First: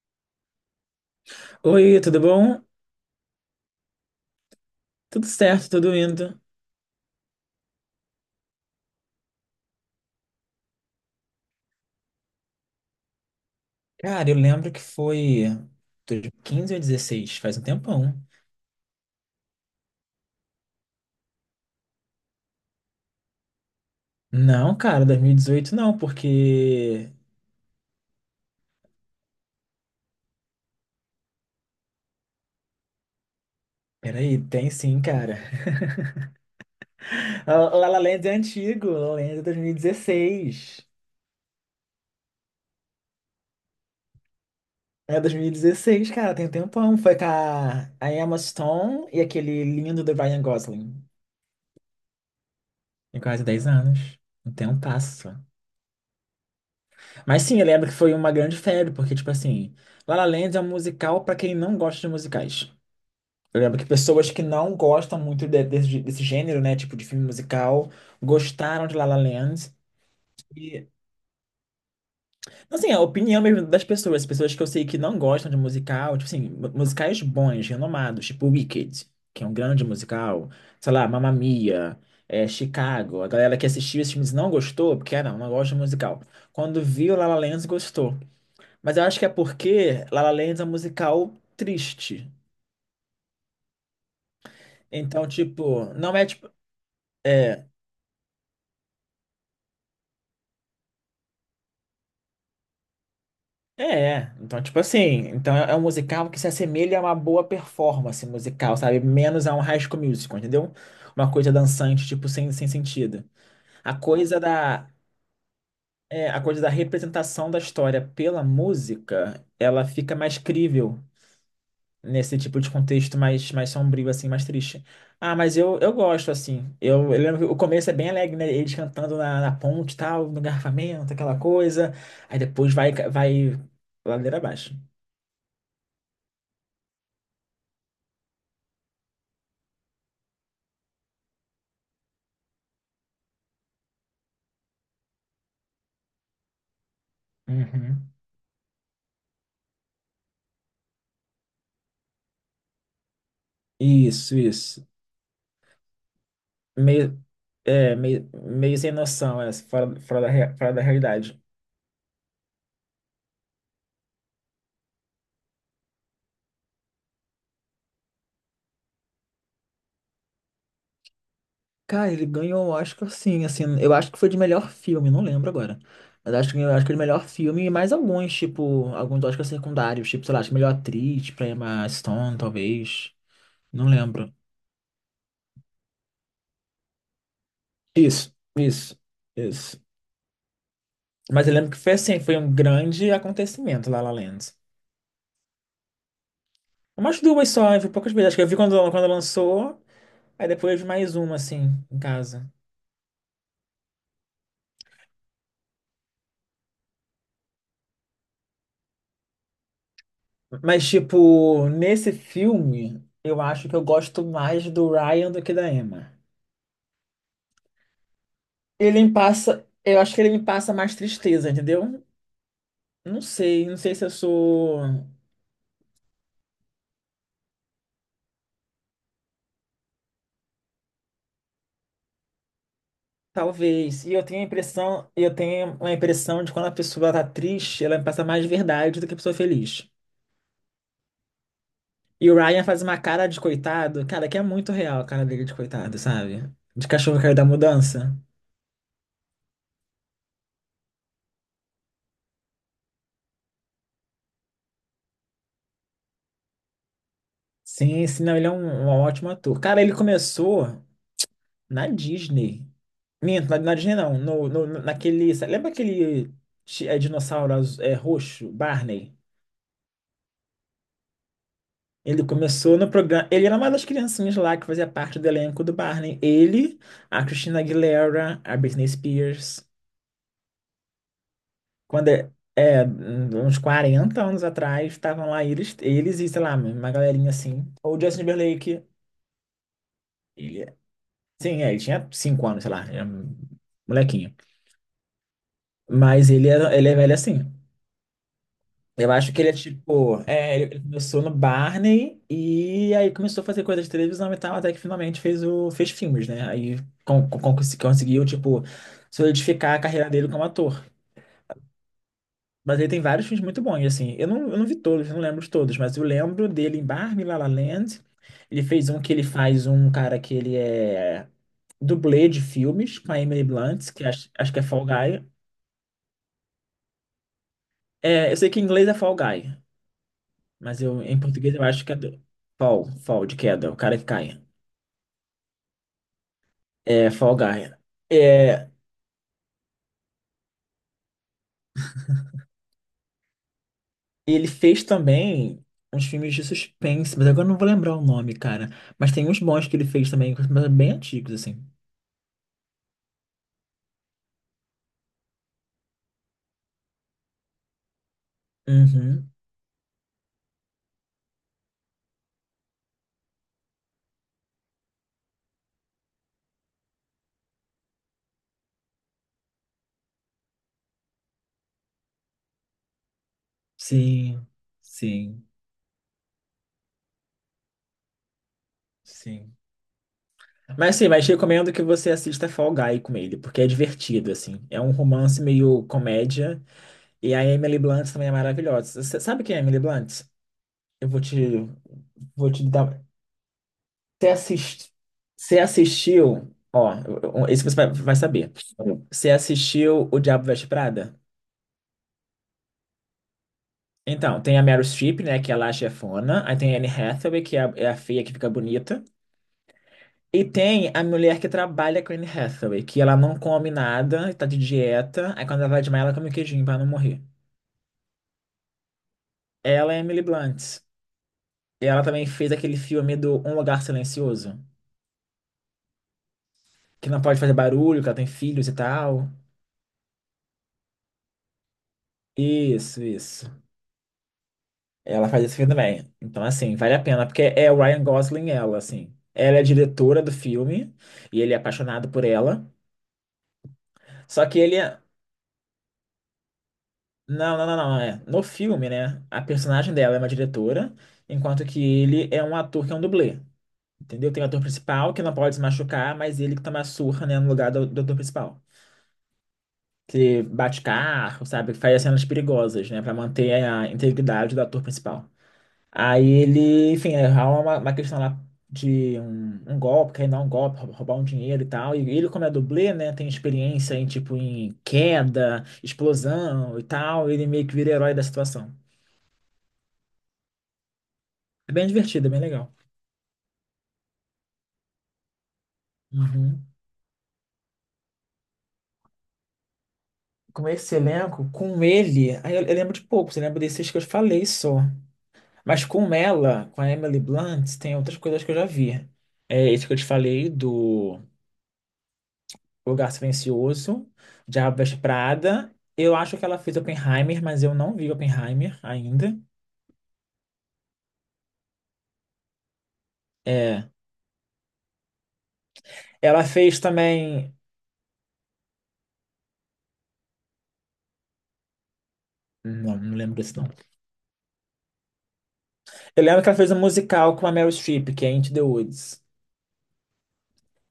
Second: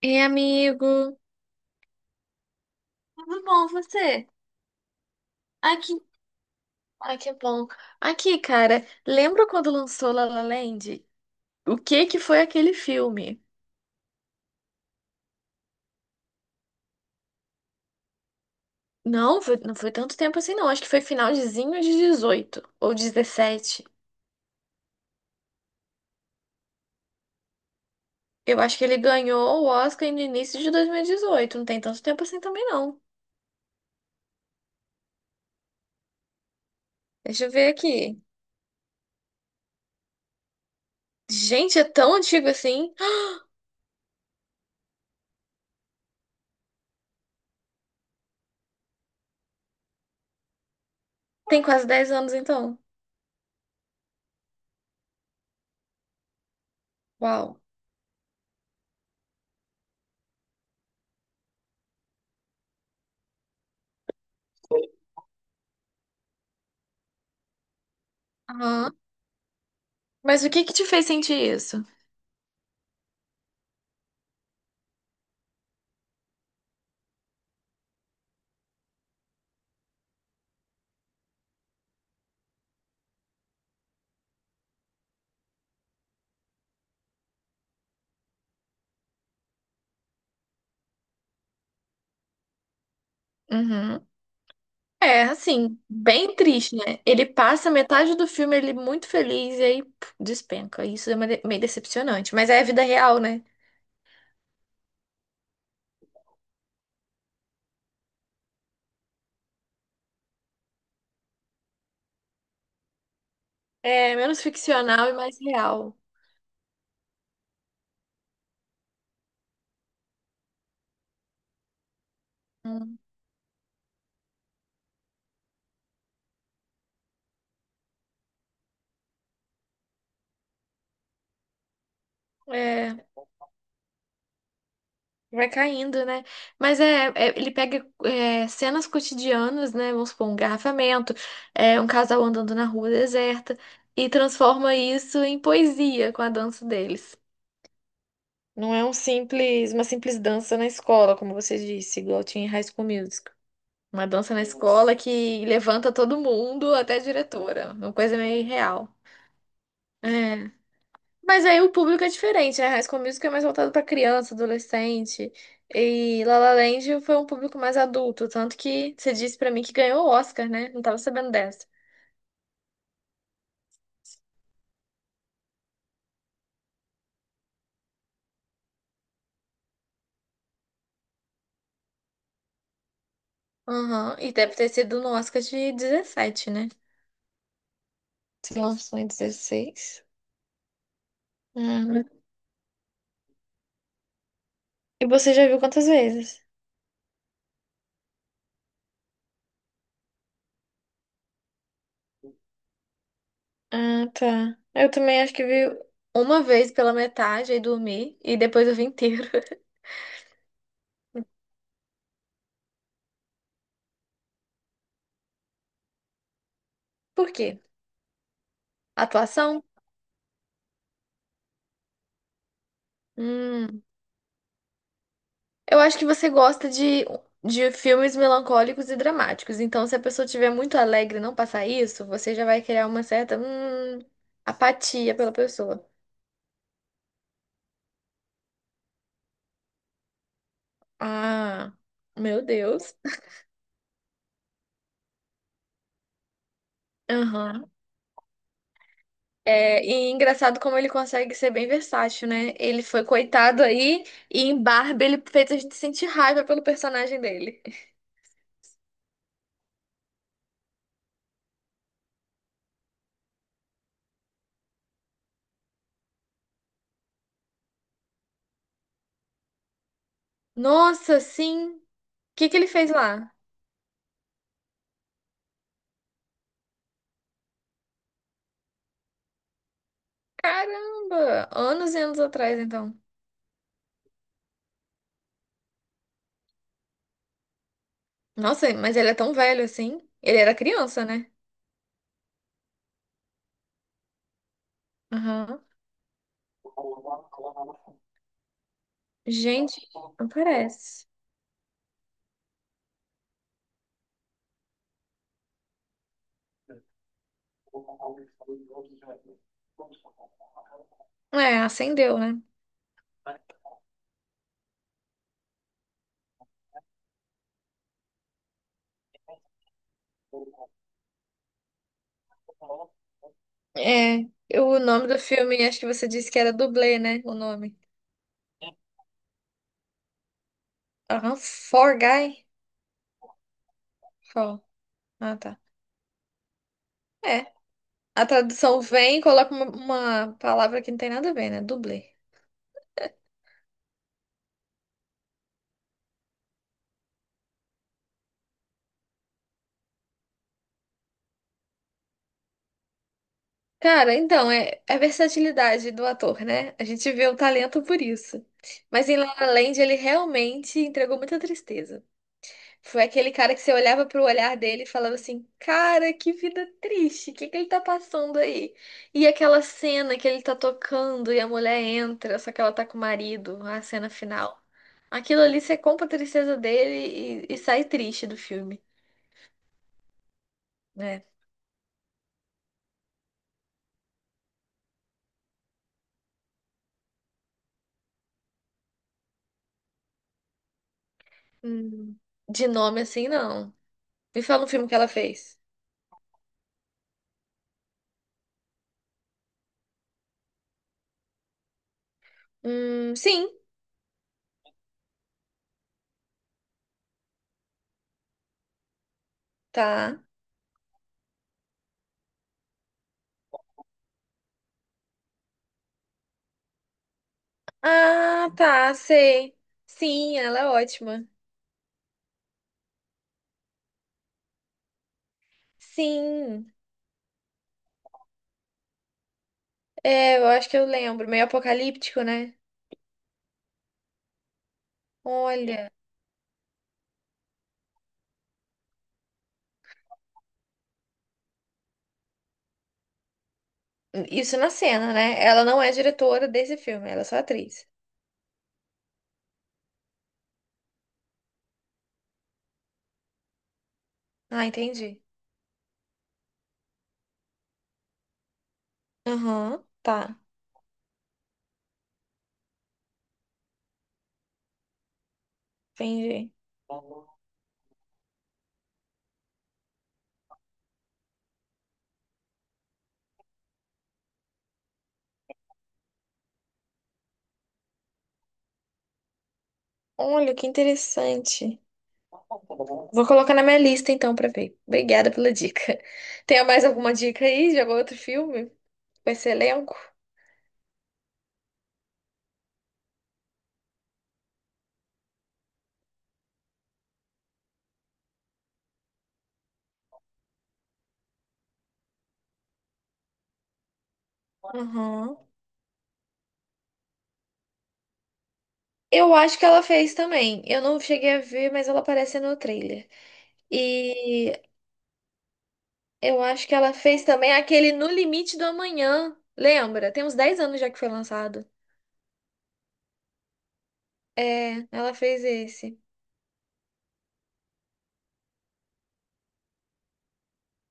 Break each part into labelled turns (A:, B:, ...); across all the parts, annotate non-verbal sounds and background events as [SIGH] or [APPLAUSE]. A: Ei, amigo.
B: Oi, tudo bom?
A: Tudo bom, você?
B: Tudo certo, tudo
A: Aqui.
B: indo.
A: Ai, que bom. Aqui, cara, lembra quando lançou La La Land? O que que foi aquele filme?
B: Cara, eu lembro que foi 2015 ou 2016, faz um tempão.
A: Não, não foi tanto tempo assim, não. Acho que foi finalzinho de 18 ou 17.
B: Não, cara, 2018 não, porque...
A: Eu acho que ele ganhou o Oscar no início de 2018. Não tem tanto tempo assim também, não.
B: Peraí, tem sim, cara.
A: Deixa
B: [LAUGHS]
A: eu ver
B: La La
A: aqui.
B: Land é antigo, La La Land é 2016.
A: Gente, é tão antigo assim.
B: É 2016, cara, tem um tempão. Foi com a Emma Stone e aquele lindo do Ryan Gosling.
A: Tem quase 10 anos, então.
B: Tem quase 10 anos. Não tem um passo. Mas
A: Uau.
B: sim, eu lembro que foi uma grande febre, porque, tipo assim, La La Land é um musical pra quem não gosta de musicais. Eu lembro que pessoas que não gostam muito desse gênero, né, tipo de filme musical, gostaram de
A: Aham.
B: La La Land.
A: Mas o que que te
B: E,
A: fez sentir isso?
B: assim, a opinião mesmo das pessoas, as pessoas que eu sei que não gostam de musical, tipo assim, musicais bons, renomados, tipo Wicked, que é um grande musical, sei lá, Mamma Mia, Chicago. A galera que assistiu esses filmes não gostou, porque, ah, não, não gosta de musical. Quando viu La La Land, gostou. Mas eu acho que é porque La La Land é um musical triste.
A: Uhum. É,
B: Então,
A: assim,
B: tipo, não é
A: bem
B: tipo.
A: triste, né? Ele
B: é,
A: passa metade do filme ele muito feliz e aí puf, despenca. Isso é meio decepcionante, mas é a vida real, né?
B: então, tipo assim, então é um musical que se assemelha a uma boa performance musical, sabe? Menos a um High School Musical, entendeu? Uma coisa dançante, tipo, sem sentido. A
A: É
B: coisa
A: menos
B: da,
A: ficcional e mais real.
B: a coisa da representação da história pela música, ela fica mais crível nesse tipo de
A: Hum.
B: contexto mais sombrio, assim, mais triste. Ah, mas eu gosto, assim. Eu lembro que o começo é bem alegre, né? Eles cantando na ponte e tal, no garfamento, aquela coisa. Aí depois vai,
A: É,
B: vai ladeira abaixo.
A: vai caindo, né? Mas ele pega é, cenas cotidianas, né? Vamos supor, um engarrafamento, é, um casal andando na rua deserta e transforma isso em poesia com a dança deles.
B: Uhum.
A: Não é um simples, uma simples dança na escola, como você disse, igual tinha em High School Music. Uma dança
B: Isso,
A: na Nossa.
B: isso.
A: Escola Nossa. Que levanta todo mundo, até a
B: Meio,
A: diretora. Uma
B: é,
A: coisa
B: meio,
A: meio
B: meio
A: irreal.
B: sem noção,
A: É.
B: fora da realidade.
A: Mas aí o público é diferente, né? High School Musical é mais voltado pra criança, adolescente. E La La Land foi um público mais adulto. Tanto que você disse pra mim que ganhou o Oscar, né? Não tava sabendo dessa.
B: Cara, ele ganhou o Oscar sim, assim, eu acho que foi de melhor filme, não lembro agora. Mas acho que eu acho que ele melhor filme e mais alguns, tipo, alguns Oscars secundários, tipo, sei lá, acho que melhor atriz, tipo, Emma Stone, talvez. Não
A: Aham. E
B: lembro.
A: deve ter sido no Oscar de 17, né?
B: Isso,
A: Se
B: isso,
A: lançou em
B: isso.
A: 16.
B: Mas eu lembro que foi
A: Uhum.
B: assim, foi um grande acontecimento lá La La Land.
A: E você já viu quantas vezes?
B: Umas duas só, eu vi poucas vezes. Acho que eu vi quando lançou, aí depois eu vi mais uma, assim, em casa.
A: Ah, tá. Eu também acho que vi uma vez pela metade e dormi, e depois eu vi inteiro.
B: Mas, tipo, nesse filme, eu acho que eu gosto mais do Ryan do que da Emma.
A: Por quê?
B: Ele me
A: Atuação?
B: passa, eu acho que ele me passa mais tristeza, entendeu? Não sei, não
A: Hum,
B: sei se eu sou.
A: eu acho que você gosta de filmes melancólicos e dramáticos. Então, se a pessoa estiver muito alegre e não passar isso, você já vai criar uma certa,
B: Talvez. E eu tenho a impressão,
A: apatia pela
B: eu tenho
A: pessoa.
B: uma impressão de quando a pessoa tá triste, ela me passa mais verdade do que a pessoa feliz.
A: Ah,
B: E o
A: meu
B: Ryan faz
A: Deus.
B: uma cara de coitado, cara, que é muito real a cara dele de coitado, sabe? De cachorro que caiu da
A: Aham.
B: mudança.
A: É, e engraçado como ele consegue ser bem versátil, né? Ele foi coitado aí e em Barbie ele fez a gente sentir raiva pelo personagem dele.
B: Sim, sim, não, ele é um ótimo ator. Cara, ele começou. Na Disney. Minto, na Disney não. Lembra aquele dinossauro roxo, Barney?
A: Nossa, sim. O
B: Ele
A: que que ele
B: começou no
A: fez
B: programa.
A: lá?
B: Ele era uma das criancinhas lá que fazia parte do elenco do Barney. Ele, a Christina Aguilera, a Britney Spears.
A: Caramba! Anos e
B: Quando
A: anos atrás, então.
B: uns 40 anos atrás, estavam lá eles e, sei lá, uma galerinha assim. Ou Justin
A: Nossa,
B: Timberlake.
A: mas ele é tão velho assim. Ele era
B: Ele,
A: criança, né?
B: sim, ele tinha 5 anos, sei lá. Era um molequinho.
A: Aham.
B: Mas ele é velho assim. Eu acho que ele é
A: Gente,
B: tipo.
A: não
B: Ele
A: parece.
B: começou no Barney e aí começou a fazer coisa de televisão e tal, até que finalmente fez filmes, né? Aí conseguiu, tipo, solidificar a carreira dele como ator.
A: É, acendeu, né?
B: Mas ele tem vários filmes muito bons, assim. Eu não vi todos, não lembro de todos, mas eu lembro dele em Barbie, La La Land. Ele fez um que ele faz um cara que ele é dublê de filmes com a Emily Blunt, que
A: É,
B: acho que é
A: o
B: Fall
A: nome do
B: Guy.
A: filme, acho que você disse que era dublê, né? O nome.
B: Eu sei que em inglês é Fall Guy. Mas em
A: Aham,
B: português eu acho que é
A: For
B: do-
A: Guy?
B: fall, fall de queda, o cara que cai.
A: For. Ah, tá.
B: Fall
A: É,
B: Guy.
A: a
B: É,
A: tradução vem e coloca uma palavra que não tem nada a ver, né? Dublê.
B: Ele fez também uns filmes de suspense, mas agora eu não vou lembrar o nome, cara. Mas tem uns bons que ele fez também, mas bem antigos, assim.
A: Cara, então, é a versatilidade do ator, né? A gente vê o talento por isso. Mas em La
B: Uhum.
A: La Land, ele realmente entregou muita tristeza. Foi aquele cara que você olhava pro olhar dele e falava assim: cara, que vida triste, o que que ele tá passando aí? E aquela cena que ele tá tocando e a mulher entra, só que ela tá com o marido, a cena
B: Sim,
A: final. Aquilo
B: sim,
A: ali você compra a tristeza dele e sai triste do filme,
B: sim. Mas sim,
A: né?
B: mas recomendo que você assista Fall Guy com ele, porque é divertido, assim. É um romance meio comédia. E a Emily Blunt também é maravilhosa. Você sabe quem é a Emily Blunt? Eu vou te,
A: Hum.
B: vou te
A: De nome
B: dar.
A: assim, não.
B: Você
A: Me fala um filme
B: assist...
A: que ela fez.
B: você assistiu, ó, esse você vai saber. Você assistiu O Diabo Veste Prada?
A: Sim,
B: Então, tem a Meryl Streep, né, que é lá a chefona. Aí tem a Anne Hathaway, que é a feia que fica bonita.
A: tá.
B: E tem a mulher que trabalha com a Anne Hathaway, que ela não come nada, tá de dieta. Aí quando ela vai desmaiar, ela come um queijinho pra não morrer.
A: Ah, tá, sei.
B: Ela é Emily
A: Sim, ela é
B: Blunt.
A: ótima.
B: E ela também fez aquele filme do Um Lugar Silencioso,
A: Sim,
B: que não pode fazer barulho, que ela tem filhos e tal.
A: é, eu acho que eu lembro. Meio apocalíptico, né?
B: Isso, isso. Ela faz esse filme
A: Olha,
B: também. Então, assim, vale a pena, porque é o Ryan Gosling ela, assim. Ela é a diretora do filme e ele é apaixonado por ela. Só
A: isso
B: que
A: na
B: ele é...
A: cena, né? Ela não é diretora desse filme, ela é só
B: Não, não, não,
A: atriz.
B: não. É. No filme, né? A personagem dela é uma diretora, enquanto que ele é um ator que é um dublê. Entendeu? Tem o ator
A: Ah,
B: principal
A: entendi.
B: que não pode se machucar, mas ele que toma a surra, né, no lugar do ator principal.
A: Aham, tá,
B: Que bate carro, sabe? Que faz as cenas perigosas, né? Pra manter a integridade do ator principal. Aí
A: entendi.
B: ele, enfim, é uma questão lá de um golpe, querer dar um golpe, roubar um dinheiro e tal. E ele, como é dublê, né, tem experiência em, tipo, em queda, explosão e tal. Ele meio que vira herói da situação.
A: Olha, que
B: É
A: interessante.
B: bem divertido, é bem legal.
A: Vou colocar na minha lista então pra ver. Obrigada pela dica. [LAUGHS] Tem
B: Uhum.
A: mais alguma dica aí de algum outro filme? Com esse elenco?
B: Com esse elenco, com ele, aí eu lembro de poucos, eu lembro desses que eu falei só. Mas com ela, com a Emily Blunt, tem outras coisas que eu já vi. É esse que eu te falei do Lugar Silencioso, Diabo Veste
A: Aham.
B: Prada. Eu acho que ela fez Oppenheimer, mas eu não vi Oppenheimer
A: Eu
B: ainda.
A: acho que ela fez também. Eu não cheguei a ver, mas ela aparece no trailer.
B: É.
A: E eu
B: Ela
A: acho que
B: fez
A: ela fez também
B: também.
A: aquele No Limite do Amanhã. Lembra? Tem uns 10 anos já que foi lançado.
B: Não, não lembro desse nome.
A: É, ela fez esse.
B: Eu lembro que ela fez um musical com a Meryl Streep, que é Into the Woods.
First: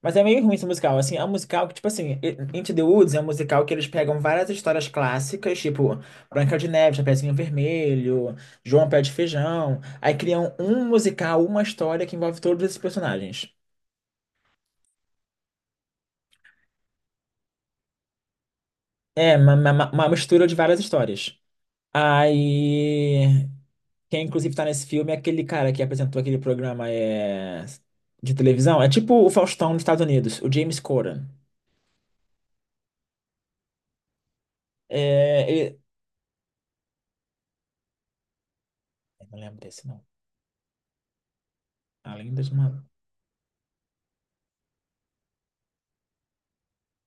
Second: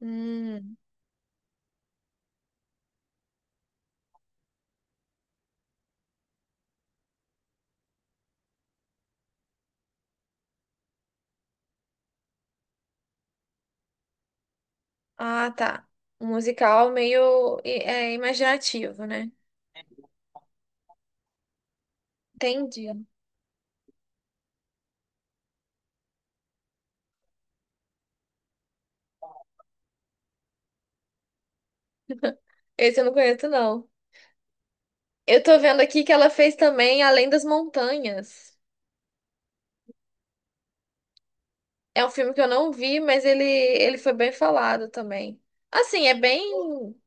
B: Mas é meio ruim esse
A: Hum.
B: musical. Assim, é um musical que, tipo assim, Into the Woods é um musical que eles pegam várias histórias clássicas, tipo Branca de Neve, Chapeuzinho Vermelho, João Pé de Feijão. Aí criam um musical, uma história que envolve todos esses personagens.
A: Ah, tá. Um musical meio é, imaginativo, né?
B: É uma mistura de várias histórias.
A: Entendi.
B: Aí, quem inclusive tá nesse filme é aquele cara que apresentou aquele programa de televisão. É tipo o Faustão dos Estados Unidos, o James Corden.
A: Esse eu não conheço, não. Eu
B: É,
A: tô
B: ele-
A: vendo aqui que ela fez também Além das Montanhas.
B: eu não lembro desse, não.
A: É um
B: Além
A: filme que
B: dos
A: eu não
B: uma...
A: vi, mas ele foi bem falado também. Assim, é bem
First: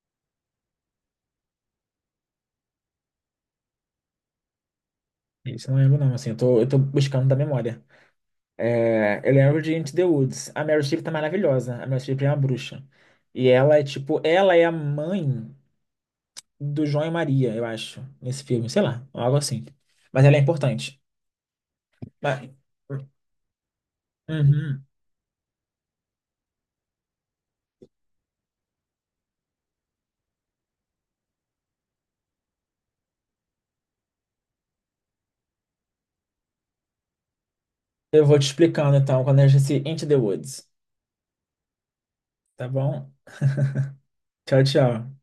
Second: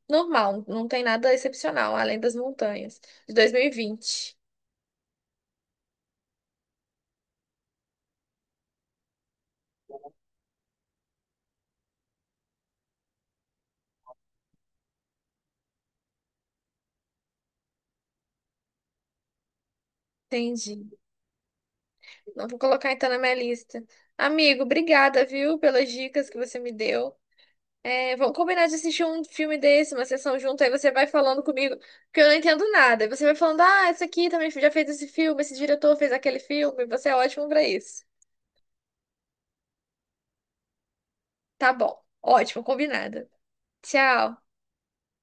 A: normal, não tem nada excepcional, Além das Montanhas, de 2020.
B: isso eu não lembro, não. Assim, eu tô buscando da memória. Eu lembro de Into the Woods. A Meryl Streep tá maravilhosa. A Meryl Streep é uma bruxa. Ela é a mãe do João e Maria, eu acho, nesse filme. Sei lá, algo assim. Mas ela é
A: Entendi.
B: importante.
A: Não
B: Mas...
A: vou colocar então na minha lista. Amigo,
B: Uhum.
A: obrigada, viu, pelas dicas que você me deu. É, vamos combinar de assistir um filme desse, uma sessão junto, aí você vai falando comigo, porque eu não entendo nada. Aí você vai falando, ah, esse aqui também já fez esse filme, esse diretor fez aquele filme, você é ótimo pra isso.
B: Eu vou te explicando então quando a gente se into the woods,
A: Tá bom, ótimo,
B: tá bom?
A: combinado. Tchau.
B: Tchau, tchau.